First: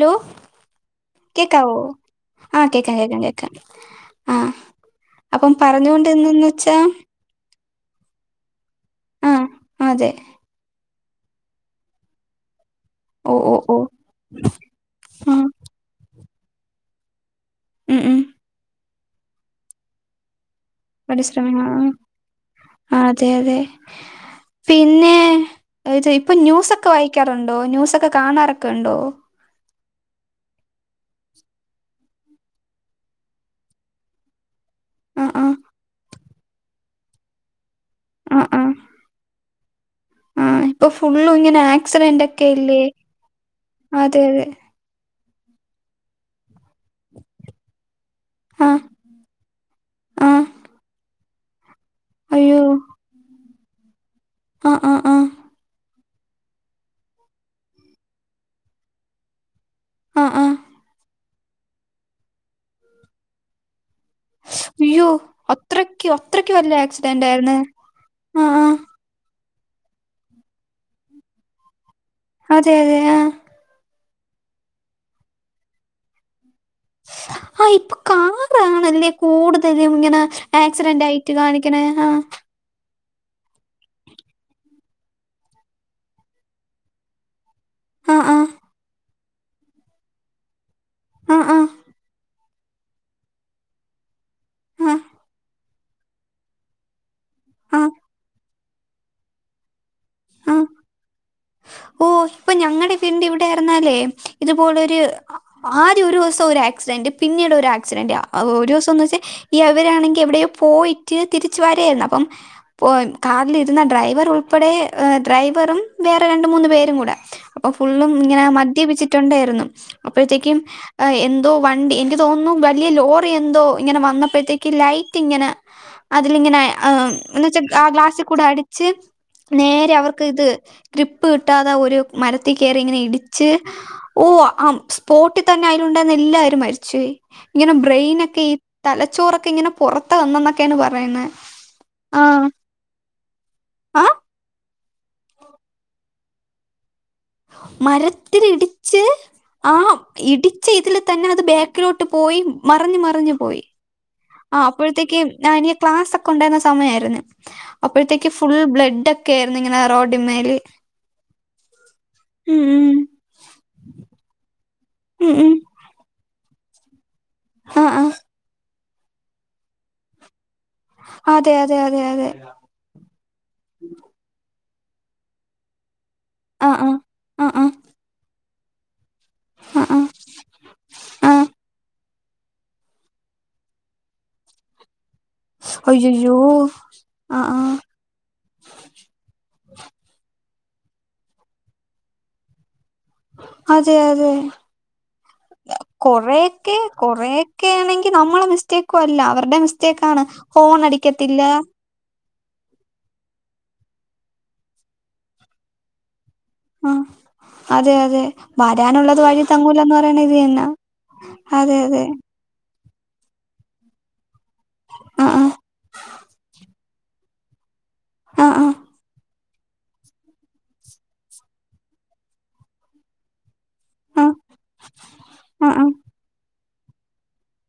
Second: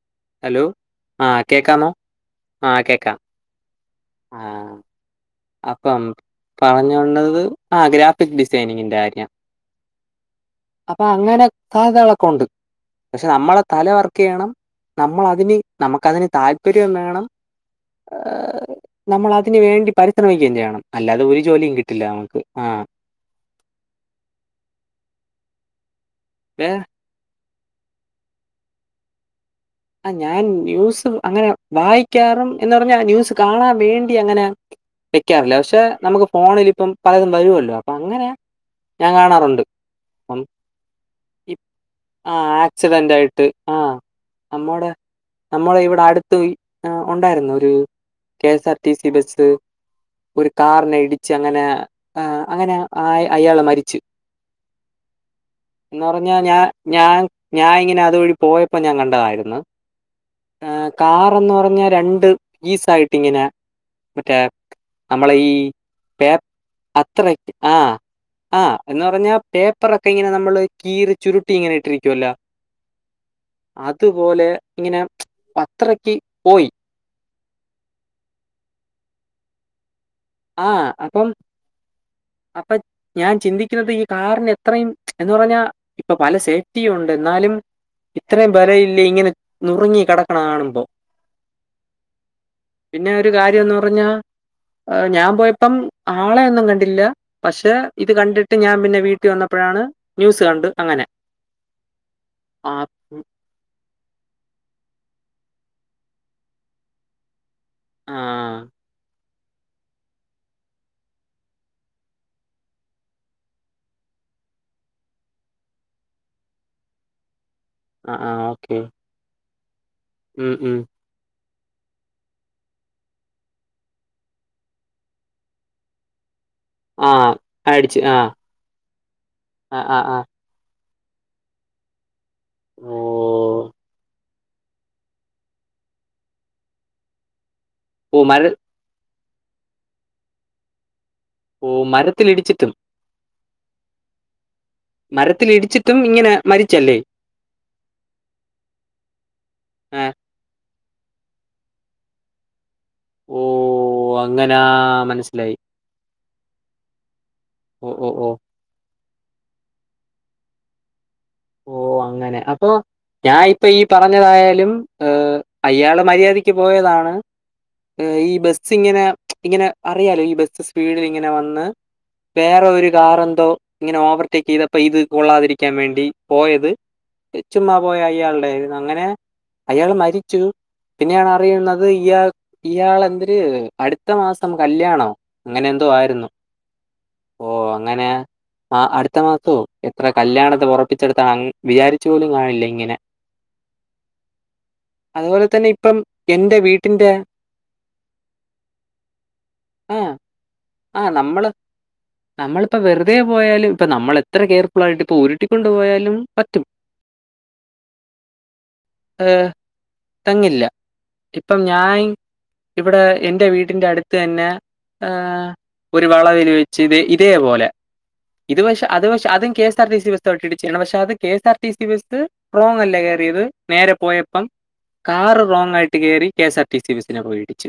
Law hello ആഹ് കേക്കാവോ കേക്കാമോ? ആഹ് കേക്കാം കേക്കാം കേക്കാം ആഹ് അപ്പം പറഞ്ഞുകൊണ്ട് എന്തന്ന് വെച്ചാ പറഞ്ഞോണ്ടത് ആഹ് ഗ്രാഫിക് ഡിസൈനിങ്ങിന്റെ കാര്യം ആഹ് അതെ അപ്പൊ അങ്ങനെ സാധ്യതകളൊക്കെ ഒണ്ട് പക്ഷെ ഓ ഓ നമ്മളെ ഓ തല വർക്ക് ചെയ്യണം നമ്മൾ ആഹ് അതിന് നമുക്കതിന് താല്പര്യം വേണം ഉം ഏ ഉം ഏ നമ്മൾ അതിന് വേണ്ടി പരിശ്രമിക്കുകയും ചെയ്യണം അല്ലാതെ ഒരു പരിശ്രമം ജോലിയും ആഹ് കിട്ടില്ല നമുക്ക് ആഹ് അതെ അതെ പിന്നെ ഇത് ഇപ്പൊ വേ ന്യൂസൊക്കെ വായി ക്കാറുണ്ടോ ന്യൂസൊക്കെ കാണാറൊക്കെ ഇണ്ടോ ആഹ് ഞാൻ ന്യൂസ് അങ്ങനെ വായിക്കാറും എന്ന് പർഞ്ഞാ ന്യൂസ് കാണാൻ വേണ്ടി അങ്ങനെ ആഹ് വെക്കാറില്ല ആഹ് പക്ഷെ നമുക്ക് ഫോണില് ഇപ്പം പലതും വരുവല്ലോ അപ്പൊ അങ്ങനെ ആഹ് ആഹ് ഞാൻ കാണാറുണ്ട് ആഹ് ഇപ്പൊ ഫുള്ളും [unintelligible] ഇങ്ങനെ ആക്സിഡന്റ് ഒക്കെ ആഹ് ഇല്ലേ ആക്സിഡന്റ് ആയിട്ട് ആഹ് അതെ അതെ നമ്മടെ നമ്മള ഇവിടെ അടുത്ത് ഇ ഉണ്ടായിരുന്നു ഒരു കെ എസ് ആർ ആഹ് ടി സി ബസ്സ് ആഹ് ഒരു കാറിനെ ഇടിച്ച് അങ്ങനെ ആഹ് അയ്യോ അങ്ങനെ ആഹ് അയാളെ മരിച്ചു ആഹ് ആഹ് ആഹ് എന്ന് പറഞ്ഞാ ഞാൻ ഞാൻ ഞാൻ ഇങ്ങനെ അതുവഴി പോയപ്പോ ഞാൻ കണ്ടതായിരുന്നു ആഹ് ആഹ് എ കാറന്ന് പറഞ്ഞ രണ്ട് പീസ് ആയിട്ട്ങ്ങനെ മറ്റേ അയ്യോ നമ്മള ഈ അത്രക്ക് പേ അത്രക്ക് വലിയ അത്ര ആക്സിഡന്റ് ആയിരുന്ന് ആഹ് ആഹ് എന്ന് പറഞ്ഞാ പേപ്പറൊക്കെ ഇങ്ങനെ നമ്മള് കീറി ചുരുട്ടി ഇങ്ങനെ ഇട്ടിരിക്കുവല്ലോ അതെ അതെ ആഹ് ത്തു പോലെ ഇങ്ങനെ അത്രക്ക് പോയി ആഹ് ഇപ്പൊ കാറാണല്ലെ കൂടുതലും ഇങ്ങനെ ആ ആക്സിഡന്റ് അപ്പം ആയിട്ട് കാണിക്ക്ണേ ആഹ് അപ്പൊ ഞാൻ ചിന്തിക്കുന്നത് ഈ കാറിന് എത്രയും എന്ന് പറഞ്ഞാ ഇപ്പൊ പല സേഫ്റ്റിയും ഉണ്ട് എന്നാലും ആ ആ ഇത്രയും വലയില്ലേ ഇങ്ങനെ നുറുങ്ങി കിടക്കണ കാണുമ്പോ ആഹ് ആഹ് പിന്നെ ഒരു കാര്യം എന്ന് പറഞ്ഞാ ആ ഞാൻ പോയപ്പം ആളെയൊന്നും കണ്ടില്ല പക്ഷെ ആ ഇത് കണ്ടിട്ട് ഞാൻ പിന്നെ വീട്ട് വന്നപ്പോഴാണ് ന്യൂസ് ആ കണ്ട് അങ്ങനെ ഓ ഇപ്പൊ ആ ഞങ്ങളെ ഉം, പിന്നിവിടെ ഇറന്നാലേ ഇത്പോലൊരു ആദ്യ ഒരു ദിവസം ഒരു ആക്സിഡന്റ് പിന്നീട് ഒരു ആ, ആക്സിഡന്റ് ഒരു ദിവസംന്ന് വെച്ചാൽ ഈ അവവരാണെങ്കിൽ എവിടെോ പോയിട്ട് തിരിച്ച് വരായിരുന്നു അപ്പം പോയി കാറിലിരുന്ന ഡ്രൈവർ ഉൾപ്പെടെ ഡ്രൈവറും വേറെ മൂന്ന പേരും കൂടെ അപ്പൊ ഫുള്ള് ആ, ആ, ഇങ്ങനെ ഓക്കെ. മദ്യപിച്ചിട്ടുണ്ടായിരുന്നു ഉം, അപ്പോഴത്തേക്കും ഉം. എന്തോ വണ്ടി എനിക്ക് തോന്നുന്നു വലിയ ലോറി എന്തോ ഇങ്ങനെ വന്നപ്പോഴത്തേക്ക് ലൈറ്റ് ഇങ്ങനെ അതിലിങ്ങനെ ആഹ് ആ, എന്ന വച്ചാ ആ ഗ്ലാസ്സിൽ കൂടെ അടിച്ച് ആ, നേരെ ആ, ആ. അവർക്ക് ഇത് ഗ പ്പ് കിട്ടാതെ ഒരു മരത്തിൽ കയറി ഓ, ഇങ്ങനെ ഇടിച്ച് ഓ ആഹ് സ്പോട്ടിൽ തന്നെ അയലുണ്ടന്ന എല്ലാരും മരിച്ചു പോയി ഇങ്ങനെ ഓ ബ്രെയിനൊ മര ക്കെ തലച്ചോറൊക്കെ ഇങ്ങനെ പുറത്തു വന്നുന്നൊക്കെയാണ് പറയുന്നത് ഓ മരത്തിലൽ ഇടിച്ചിട്ടും ആഹ് മരത്തിലിടിച്ചിട്ടും ഇങ്ങനെ മരിച്ചല്ലേ മരത്തിൽഇടിച്ച് ആഹ് ആ ഇടി പച്ചേ ഇതിൽ തന്നെ അത് ബാക്കിലോട്ട് പോയി മറിഞ്ഞഞ് മറിഞ്ഞു ഓ പോയി അങ്ങനാ ആഹ് അപ്പോഴത്തേക്ക് മനസ്സിലായി ഇനി ക്ലാസ് ഒക്കെ ഉണ്ടായിരുന്ന സമയായിരുന്നു ഓ ഓ ഓ അപ്പോഴത്തേക്ക് ഫുൾ ബ്ലഡ് ഒക്കെയായിരുന്നു ഇങ്ങനെ റോഡിമ്മേൽ ഓ അങ്ങനെ അപ്പൊ ഉം ഞാൻ ഇപ്പൊ ഈ പറഞ്ഞതായാലും ഉം ഉം അയാള മര്യാദക്ക് പോയതാണ് ആ ആ ഈ ബസ് ഇങ്ങനെ ഇങ്ങനെ അറിയാലോ ഈ ബസ് സ്പീഡിൽ ഇങ്ങനെ അതെ വന്ന് അതെ അതെ അതെ വേറെ ഒരു കാറെ എന്തോ ഇങ്ങനെ ഓവർടേക്ക് ചെയ്തപ്പോ ഇത് കൊള്ളാതിരിക്കാൻ വേണ്ടി ആ പോയത് ആ ആ ചു ആ മമപോയ അയാളുടെ അങ്ങനെ ആ അയാൾ ആ മരിച്ചു പിന്നെയാണ് ആഹ് അറിയുന്നത് യാ ഇയാൾ എന്തര് അടുത്ത മാസം കല്യാണാ അങ്ങനെ എന്തോ ആയിരുന്നു അയ്യയ്യോ ആഹ് ഓ ആഹ് അങ്ങനെ ആഹ് അടുത്ത മാസവും എത്ര കല്യാണത്തെ ഉറപ്പിച്ചെടുത്താണ് വിചാരിച്ചു പോലും കാണില്ല ഇങ്ങനെ അതെ അതെ [unintelligible] എന്റെ കൊറെക്കെ വീട്ടിന്റെ കൊറെൊക്കെ ആണെങ്കിൽ നമ്മളെ മിസ്റ്റേക്കും അല്ല അവരുടെ ആ, മിസ്റ്റേക്കാണ് ഫോൺ ആ അടിക്കത്തില്ല നമ്മള് നമ്മളിപ്പോ വെറുതെ പോയാലും ഇപ്പ നമ്മൾ എത്ര കെയർഫുൾ ആായിട്ട് ഇപ്പൊ ഉരുട്ടിക്ക കൊണ്ട് പോയാലും പറ്റും ആഹ് അതെ അതെ വരാനുള്ളത് വഴി തങ്ങൂലന്ന് പറയണ ഇത് തങ്ങില്ല. തന്നാ ഇപ്പം അതെ ഞാൻ അതെ ഇവിടെ എന്റെ വീടിന്റെ അടുത്ത് തന്നെ ഹ ആഹ് ഒരു വള വെല വച്ചു [unintelligible] ആഹ് ഇത് ആഹ് പക്ഷ അത് പക്ഷ അത K S R T C ബസ്ട്ടിടിച്ചാണ് പക്ഷെ അത് K S R T C bus wrong അല്ല കയറിയത് നേരെ ആഹ് പോയപ്പം കാറ് റോങ് ആഹ് ആയിട്ട് കയറി കെഎസ് ആർ ടി സി ബസിനെ പോയിടിച്ചു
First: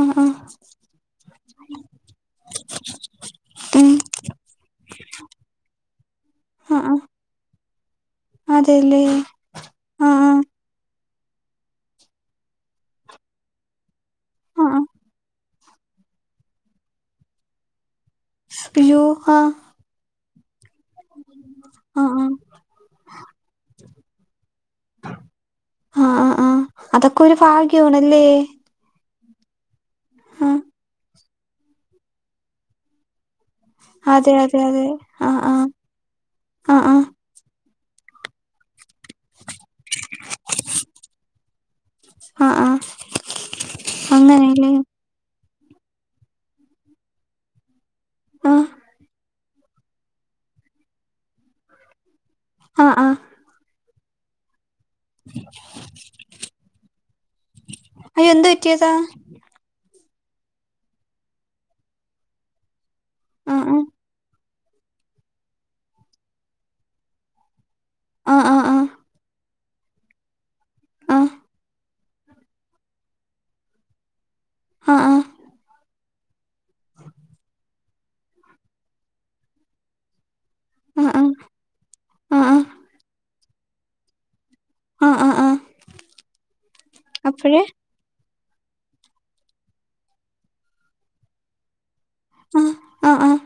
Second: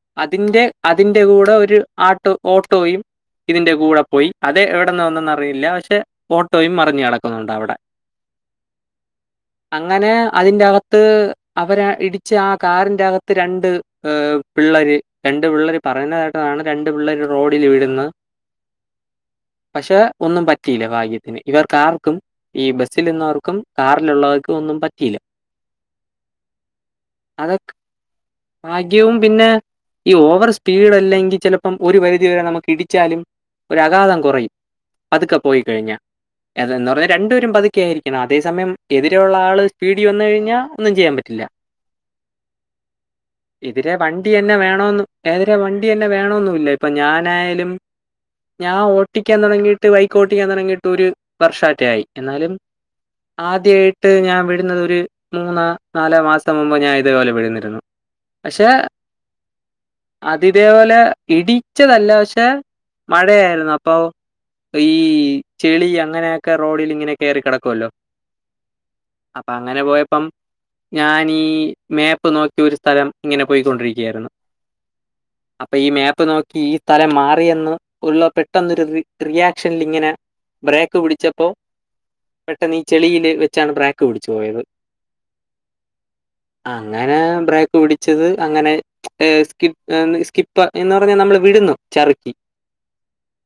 ആഹ് ആഹ് ആഹ് ആഹ് അതിറെ അതിറെ കൂടെ ഒരു ആട്ടോ ഓട്ടോയും ഇതിന്റെ ഉം കൂടെ പോയി അതെ എവിടെന്ന് വന്നെന്നറിയില്ല പക്ഷെ ഓട്ടോയും മറിഞ്ഞ കടക്കുന്നുണ്ട് അവിടെ അതല്ലേ അങ്ങനെ അതിന്റെ അകത്ത് അവര് ഇടിച്ച് ആ കാറിന്റെ അകത്ത് രണ്ട് ഏ ആഹ് ആഹ് പിള്ളര് രണ്ടു പിള്ളര് പറയുന്നതായിട്ടാണ് രണ്ടു പിള്ളേര് റോഡിൽ വിടുന്നത് അയ്യോ ഹാ പക്ഷെ ഒന്നും പറ്റിയില്ല ഭാഗ്യത്തിന് ഇവർക്ക് ആഹ് ആർക്കും ആഹ് ഈ ബസ്സിൽ നിന്നവർക്കും കാറിലുള്ളവർക്ക് ഒന്നും പറ്റിയില്ല. ആ ആഹ് അതൊക്കൊരു അതൊക്കെ ഭാഗ്യാണല്ലേ ഭാഗ്യവും പിന്നെ ഈ ഓവറ് സ്പീഡ് അല്ലെങ്കിൽ ചിലപ്പം ഒരു പരിധിവരെ നമുക്ക് ഇടിച്ചാലും ഒരു അഘാധം അതെ കൊറയും അതെ അതെ പതുക്കെ ആഹ് പോയി ആഹ് കഴിഞ്ഞ ആഹ് അതെന്ന് ആഹ് പറഞ്ഞാ രണ്ടുപേരും പതു ക്കെ ആയിരിക്കണം. അതേ സമയം എതിരെയുള്ള ആള് സ്പീഡീ വന്ന് കഴിഞ്ഞാ ഒന്നും ചെയ്യാൻ പറ്റില്ല. ആഹ് ആഹ് എതിരെ വണ്ടിയന്നെ അങ്ങനെല്ലേ വേണോന്ന് ഏതരെ വണ്ടിയന്നെ വേണോന്നുല്ല. ഇപ്പൊ ഞാനായാലും ആഹ് ഞാൻ ഓട്ടി ക്കാൻ തുടങ്ങിട്ട് ബൈക്കോട്ടിക്കാൻ തൊടങ്ങിട്ട് ഒരു വർഷാറ്റേ ആയി എന്നാലും ആഹ് ആഹ് ആദ്യായിട്ട് ഞാൻ വിഴുന്നത് ഒരു മൂന്നോ നാലോ മാസം മുമ്പ് ഞാൻ ഇതേപോലെ വീഴ്ന്നിരുന്നു. അയ്യോ എന്ത് പക്ഷെ പറ്റിയതാ അത് ഇതേപോലെ ഇടിച്ചതല്ല പക്ഷെ മഴയായിരുന്നു ആഹ് അപ്പൊ ഈ ചെളി അങ്ങനെയൊക്കെ റോഡിലിങ്ങനെ കേറി കെടക്കോല്ലോ ആ ആഹ് അപ്പൊ അങ്ങനെ പോയപ്പം ആഹ് ഞാനീ മേപ്പ് നോ ക്കി ഒരു സ്ഥലം ഇങ്ങനെ പോയിക്കൊണ്ടിരിക്കായിരുന്നു. ആഹ് അപ്പൊ ഈ മാപ്പ് നോ ഈ സ്ഥലം മാറിയെന്ന് ഉള്ള പെട്ടെന്നൊരു റിയാക്ഷനിലിങ്ങനെ ബ്രേക്ക് ആഹ് ആഹ് ആഹ് പിടിച്ചപ്പോ ആഹ് പെട്ടെന്നീ ചെളിയില് വെച്ചാണ് ബ്രേക്ക് പിടിച്ചു പോയത് ആഹ് ആഹ് ആഹ് അങ്ങനെ അപ്പഴേ ബ്രേക്ക് പിടി ച്ചത് അങ്ങനെ ഏഹ് സ്കിഏഹ് സ്കിപ്പ് എന്ന് പറഞ്ഞാ നമ്മള് വിഴുന്നു ചറുക്കി ആഹ് ആ ആഹ്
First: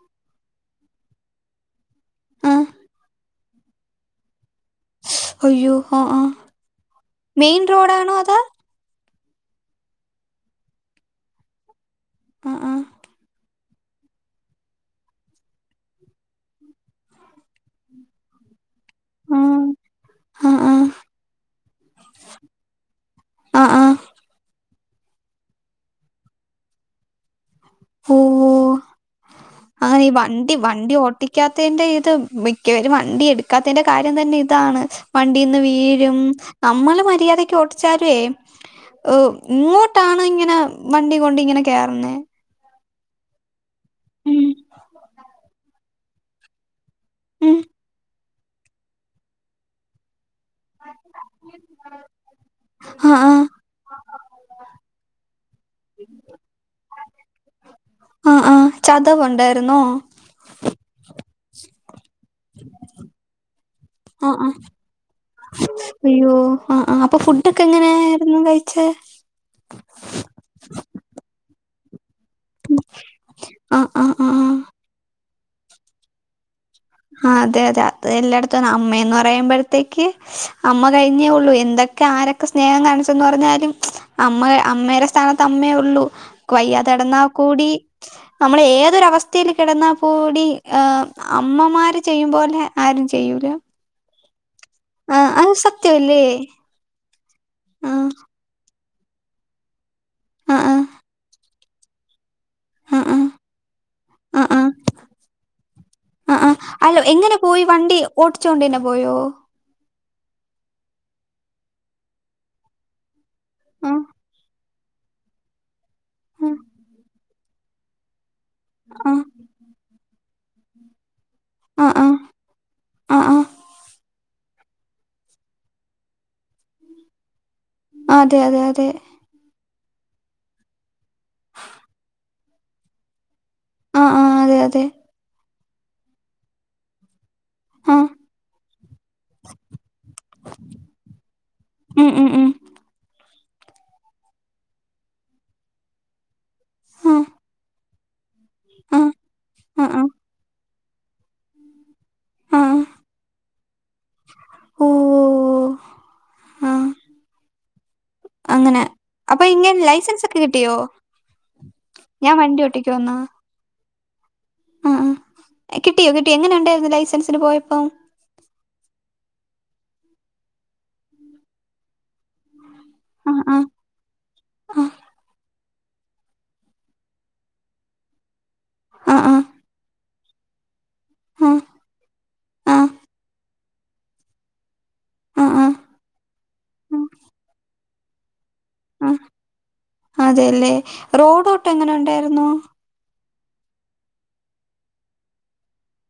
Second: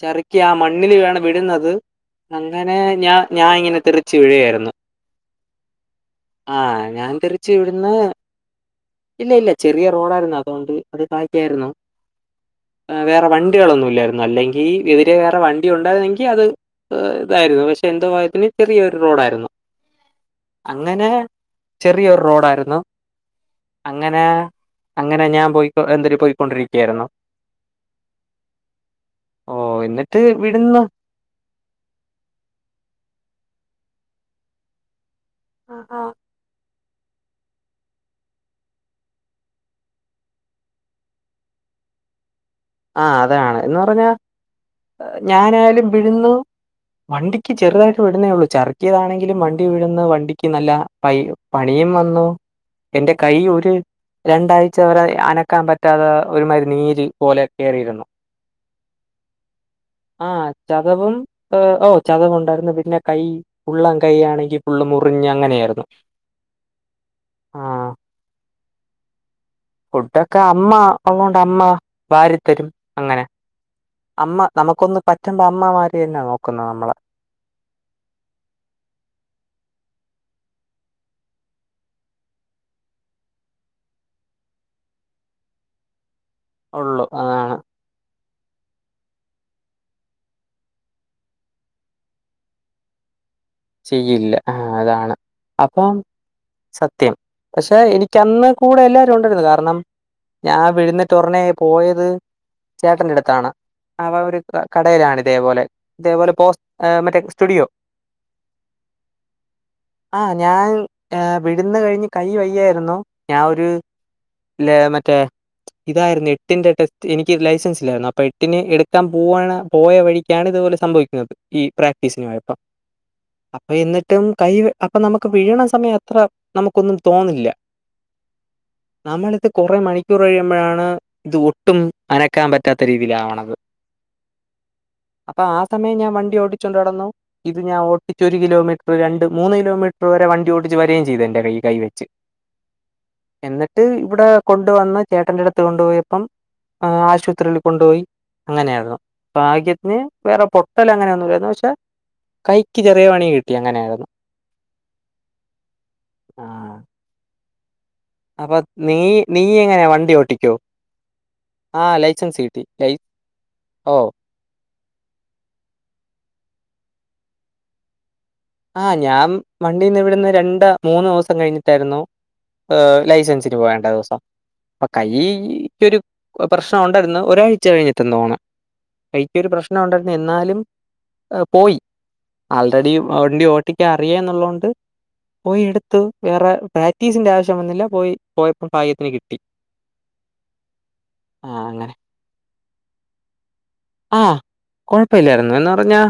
ചെറുക്കി ആ മണ്ണിലാണ് വീഴുന്നത്. ആഹ് അങ്ങനെ ഞാൻ ഞാൻ ഇങ്ങനെ തെറിച്ച് വീഴായിരുന്നു അയ്യോ ആഹ് ആഹ് ഞാൻ തെറിച്ച് മെയിൻ ഇവിടുന്ന് റോഡാണോ അതാ ഇല്ല ഇല്ല ചെറിയ റോഡായിരുന്നു അതോണ്ട് അത് ഭാഗ്യായിരുന്നു. ആ ആഹ് ഏഹ് വേറെ വേറെ വണ്ടികളൊന്നും ഇല്ലായിരുന്നു അല്ലെങ്കി എതിരെ വേറെ വണ്ടി ഉണ്ടായിരുന്നെങ്കി അത് ഏഹ് ഇതായിരുന്നു. പക്ഷെ എന്തോ ഭാഗ്യത്തിന് ചെറിയൊരു റോഡായിരുന്നു. ആഹ് ആഹ് ആഹ് അങ്ങനെ ചെറിയൊരു റോഡായിരുന്നു. ആഹ് ആഹ് അങ്ങനെ അങ്ങനെ ഞാൻ പോയിക്കൊ എന്തൊരു പോയിക്കൊണ്ടിരിക്കായിരുന്നു. ഓഹ്, ഓഹ് അങ്ങനെ ഈ എന്നിട്ട് വണ്ടി വിടുന്നു വണ്ടി ഓട്ടി ടിക്കാത്തന്റെ ഇത് മിക്കവരും വണ്ടി എടുക്കാത്തന്റെ കാര്യം തന്നെ ഇതാണ്. വണ്ടീന്ന് വീഴും. നമ്മള് മര്യാദക്കോ ച്ചാരോയ് ഔ ഇങ്ങോട്ടാണ് ഇങ്ങനെ വണ്ടി കൊണ്ട് ഇങ്ങനെ കേറുന്നെ ആ അതാണ് എന്ന് പറഞ്ഞ ഉം ഞാനായാലും വിഴുന്നു വണ്ടിക്ക് ഉം ചെറുതായിട്ട് വീഴുന്നേ ഒള്ളൂ. ചെറുക്കിയതാണെങ്കിലും വണ്ടി വീഴുന്ന വണ്ടിക്ക് നല്ല പൈ പണിയും വന്നു എന്റെ ആഹ് കൈ ആഹ് ഒര് രണ്ടാഴ്ചവരെ അനക്കാൻ പറ്റാതെ ഒരുമാരി നീര് പോലെ കേറിയിരുന്നു ആ ആഹ്, ചതവുണ്ടായിരുന്നോ? ആ ചതവും ഏഹ് ഔ ചതവുണ്ടായിരുന്നു പിന്നെ കൈ ഉള്ളൻ ആഹ് കയ്യാണെങ്കി ആഹ് ഫുള്ളും മു മുറിഞ്ഞ് അങ്ങനെയായിരുന്നു. അയ്യോ ആ ആഹ് അപ്പൊ ആ ഫുഡെക്കെ എങ്ങനെ ആയിരുന്നു കഴിച്ചേ ഫുഡൊക്കെ അമ്മ ഒള്ളോണ്ട് അമ്മ വാരി തരും അങ്ങനെ. ആഹ് ആഹ് അമ്മ ആഹ് നമുക്കൊന്ന് പറ്റുമ്പോ അമ്മമാര് തന്നെ നോക്കുന്നെ നമ്മളെ. ആ അതെ അതെ അത് എല്ലായിടത്തും ആണ് അമ്മേന്ന് പറയുമ്പഴത്തേക്ക് അമ്മ കഴിഞ്ഞേയൊള്ളു എന്തൊക്കെ ആരൊക്കെ സ്നേഹം കാണിച്ചെന്ന് പറഞ്ഞാലും അമ്മ അമ്മേടെ സ്ഥാനത്ത് അമ്മേയൊള്ളു. ഉള്ളു വയ്യാതെകെടന്നാ അതാണ് കൂടി നമ്മളേതൊരവസ്ഥയില് കെടന്നാ കൂടി ഏഹ് അമ്മ അമ്മമാര് ചെയ്യുമ്പോലെ ആരും ചെയ്യൂല. ചെയ്യില്ല ആ അതാണ് ആഹ് അത് അപ്പം സത്യവല്ലേ സത്യം പക്ഷെ ആഹ് എനിക്കന്ന് കൂടെയെല്ലാരും ഒണ്ടായിരുന്നു കാരണം ആഹ് ഞാൻ ആഹ് വിഴുന്നിട്ടൊടനെ പോയത്. ആഹ് ആഹ് ചേട്ടന്റെടുത്താണ്. അവ ഒരു ആഹ് ആഹ് കടയിലാണിതേപോലെ ഇതേപോലെ പോസ്റ്റ് മറ്റേ സ്റ്റുഡിയോ ഓട്ടിചോണ്ടെന്നെ പോയോ? ആ ഞാൻ ഏ വിടന്ന് കഴിഞ്ഞ് കൈ വയ്യായിരുന്നു ഞാ ഒരു ആ ല്ലേ മറ്റേ ഇതായിരുന്നു ആ എട്ടിന്റെ ടെസ്റ്റ് എനിക്ക് ലൈസൻസില്ലായിരുന്നു അപ്പൊ എ ട്ടിന് എടുക്കാൻ ആ പോവണ പോയ വഴിക്കാണിതുപോലെ സംഭവിക്കുന്നത് ഈ പ്രാക്ടീസിനു പോയപ്പം ആഹ് ആഹ് അപ്പയെന്നിട്ടും കൈ അപ്പൊ നമുക്ക് വീഴണ സമയത്ര നമുക്കൊന്നും തോന്നില്ല അതെ അതെ അതെ നമ്മളിപ്പെ കുറെ മണിക്കൂറ് കഴിയുമ്പഴാണ് ഇതൊട്ടും അനക്കാ പറ്റാത്ത രീതിയിലാവണത്. ആഹ് ആഹ് അതെ അതെ. അപ്പൊ ആ സമയം ഞാൻ വണ്ടിയോടിച്ചോണ്ട് നടന്നു. ഇത് ഞാൻ ആ ഓട്ടിച്ചൊരു കിലോമീറ്റർ രണ്ട്, മൂന്ന് കിലോമീറ്റർ വരെ വണ്ടിയോടിച്ച് വരേം ചെയ്തു എന്റെ കൈ കൈ വെച്ച്. ഉം ഉം ഉം എന്നട്ട് ഇവിടെ കൊണ്ട് വന്ന് ചേട്ടന്റെ അടുത്ത് കൊണ്ടുപോയപ്പം. ആ ആശുപത്രിയില് കൊണ്ടുപോയി അങ്ങനെയായിരുന്നു ആ ഭാഗ്യ ആ പൊട്ടലങ്ങനെന്നുല്ല ന്നു വെച്ചാ ആ ആ കൈക്ക് ചെറിയ പണി കിട്ടിയെങ്ങനായാലും ഓഹോ ആ അപ്പൊ അങ്ങനെ നീ അപ്പൊ ഇങ്ങനെ നീയെങ്ങനെ വണ്ടി ലൈസൻസ് ഒക്കെ ഓട്ടിക്കോ? കിട്ടിയോ ആ ഞാൻ ലൈസൻസ് വണ്ടി കിട്ടി ലൈ ഓട്ടിക്കുമെന്നാ ഓഹ് ആ കിട്ടിയോ കിട്ടിയോ?. എങ്ങനെ ഉണ്ടായിരുന്നു ലൈസൻസിന് പോയപ്പോ? ആഹ് ഞാൻ വണ്ടിന്ന് വിടുന്ന് രണ്ട് മൂന്ന് ദിവസം കഴിഞ്ഞിട്ടായിരുന്നു. ആ ലൈസൻസിന് ആ പോവേണ്ട ദിവസം. ആ അപ്പൊ കൈക്കൊരു പ്രശ്നൊണ്ടായിരുന്നു. ഒരാഴ്ച കഴിഞ്ഞിട്ടെന്ന് തോന്ന്ണ് ആ ആ കൈക്കൊരു പ്രശ്നവുണ്ടായിരുന്നു എന്നാലും ആ പോയി ആ ആൾറെഡി വണ്ടിയോട്ടിക്ക അറിയാന്നുള്ളോണ്ട് ആ ആ പോയിയെടുത്തു വേറെ പ്രാക്ടീസിന്റെ ആവശ്യം വന്നില്ല പോയി പോയപ്പൊ ഭാഗ്യ ആഹ് അതേല്ലേ? ആഹ് റോബോട്ട് അങ്ങനെ. എങ്ങനൊണ്ടായിരുന്നു? ആഹ് കൊഴപ്പല്ലായിരുന്നു എന്ന് പറഞ്ഞാ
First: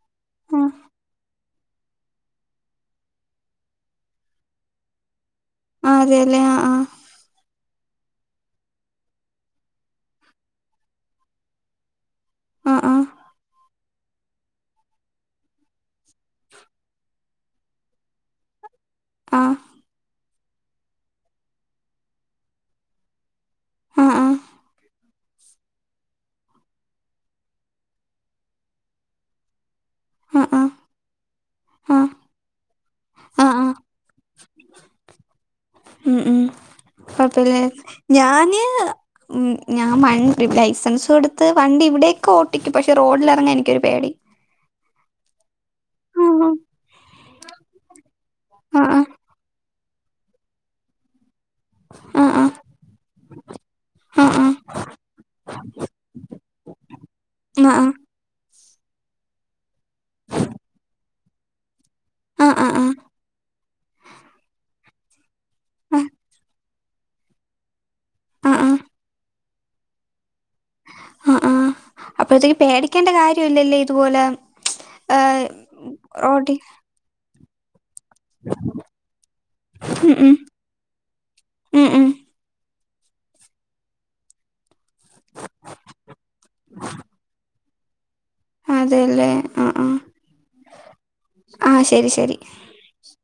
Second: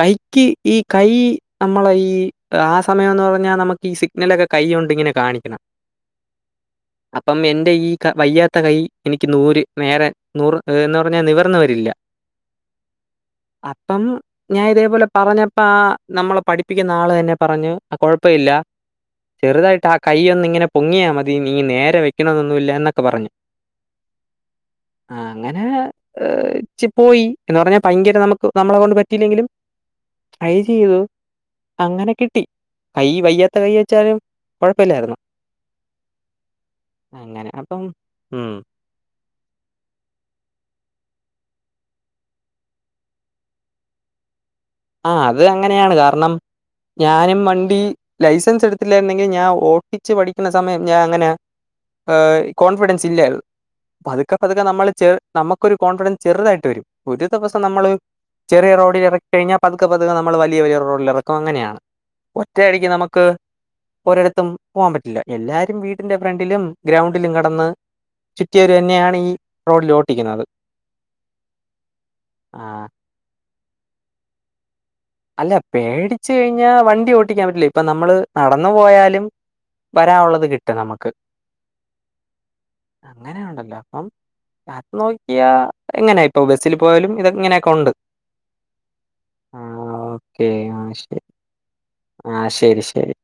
കൈക്ക് ആ ഈ കൈ നമ്മളയീ ആ സമയന്ന് പറഞ്ഞാ നമുക്ക് ഈ സിഗ്നലൊക്കെ കൈയ്യോണ്ട്ങ്ങനെ കാണിക്കണം. ആ അതേല്ലേ ആഹ് അപ്പം എന്റെ ഈ ക വയ്യാത്ത കൈ എനിക്ക് നൂറ് നേരെ നൂറ്ഏ എന്ന് പറഞ്ഞാ നിവർന്ന വരൂല്ല. ആഹ് ആഹാ അപ്പം ഞാൻ ഇതേപോലെ പറഞ്ഞപ്പാ നമ്മളെ പഠിപ്പിക്കുന്ന ആള് തന്നെ പറഞ്ഞു ആ കൊഴപ്പവില്ല ആ ചെറുതായിട്ട് ആ കൈയ്യൊന്നിങ്ങനെ പൊ ങ്ങിയാ മതി നീ നേരെ വെക്കണന്നൊന്നുല്ല എന്നൊക്കെ പറഞ്ഞു. ആ ആ ആ അങ്ങനെ പോയി എന്ന് പറഞ്ഞ ഭയങ്കര നമുക്ക് നമ്മളെ കൊണ്ട് പറ്റിയില്ലെങ്കിലും ആ ട്രൈ ആ ആ ചെയ്തു അങ്ങനെ കിട്ടി കൈ ആ വയ്യാത്ത ആ കൈ വെച്ചാലും കുഴപ്പമില്ലായിരുന്നു ഉം ഉം അങ്ങനെ കുഴപ്പല്ലെ അപ്പം ഉം ഞാന് ഉ ഞാൻ ലൈസൻസും എടുത്ത് വണ്ടി ഇവിടെക്ക്ഓട്ടിക്കും പക്ഷെ റോഡിലിറങ്ങാ എനിക്കൊരു പേടി ആഹ് അത് അങ്ങനെയാണ് ആ കാരണം ഞാനും വണ്ടി ലൈസൻസ് ആ ആ എടുത്തില്ലായിരുന്നെങ്കിൽ ഞാൻ ഓട്ടിച്ച് പഠിക്കണ സമയം ഞാൻ അങ്ങനെ ആ ആഹ് ആ കോൺഫിഡൻസ് ഇല്ലായിരുന്നു ആ പതുക്കെ ആ പതുക്കെ നമ്മള് ചെ നമുക്കൊരു കോൺഫിഡൻസ് ചെറുതായിട്ട് വരും ഒരു ദിവസം ആ നമ്മൾ ചെറിയ റോഡിൽ ഇറക്കി കഴിഞ്ഞാൽ പതുക്കെ പതുക്കെ നമ്മൾ വലിയ വലിയ റോഡിൽ ഇറക്കും അങ്ങനെയാണ്. ആ ആ ആ ആ ഒറ്റയടിക്ക് നമുക്ക് ഒരിടത്തും പോകാൻ പറ്റില്ല എല്ലാരും വീട്ടിന്റെ ഫ്രണ്ടിലും ഗ്രൗണ്ടിലും കിടന്ന് ആ ചുറ്റിയരു തന്നെയാണ് ഈ റോഡിൽ ഓട്ടിക്കുന്നത് ആഹ് ആഹ്അപ്പഴത്തേക്ക് ആ പേടിക്കേണ്ട കാര്യംല്ലല്ലേ ഇതുപോലെ ഏ, അല്ല പേടിച്ച് റോഡിൽ കഴിഞ്ഞാ വണ്ടി ഓട്ടിക്കാൻ പറ്റില്ല ഇപ്പൊ നമ്മള് നടന്നു പോയാലും ഉം ഉം വരാനുള്ളത് കിട്ടും നമുക്ക് ഉം ഉം അങ്ങനെയുണ്ടല്ലേ അപ്പം അത് നോക്കിയ എങ്ങനെയാ ഇപ്പൊ ബസ്സിൽ പോയാലും ഇതെങ്ങനെയൊക്കെ ഉണ്ട് അതെല്ലേ ആ ആഹ് ആഹ് ഓക്കെ ആ ശെ ആഹ് ശെ ആഹ് ശരി ശരി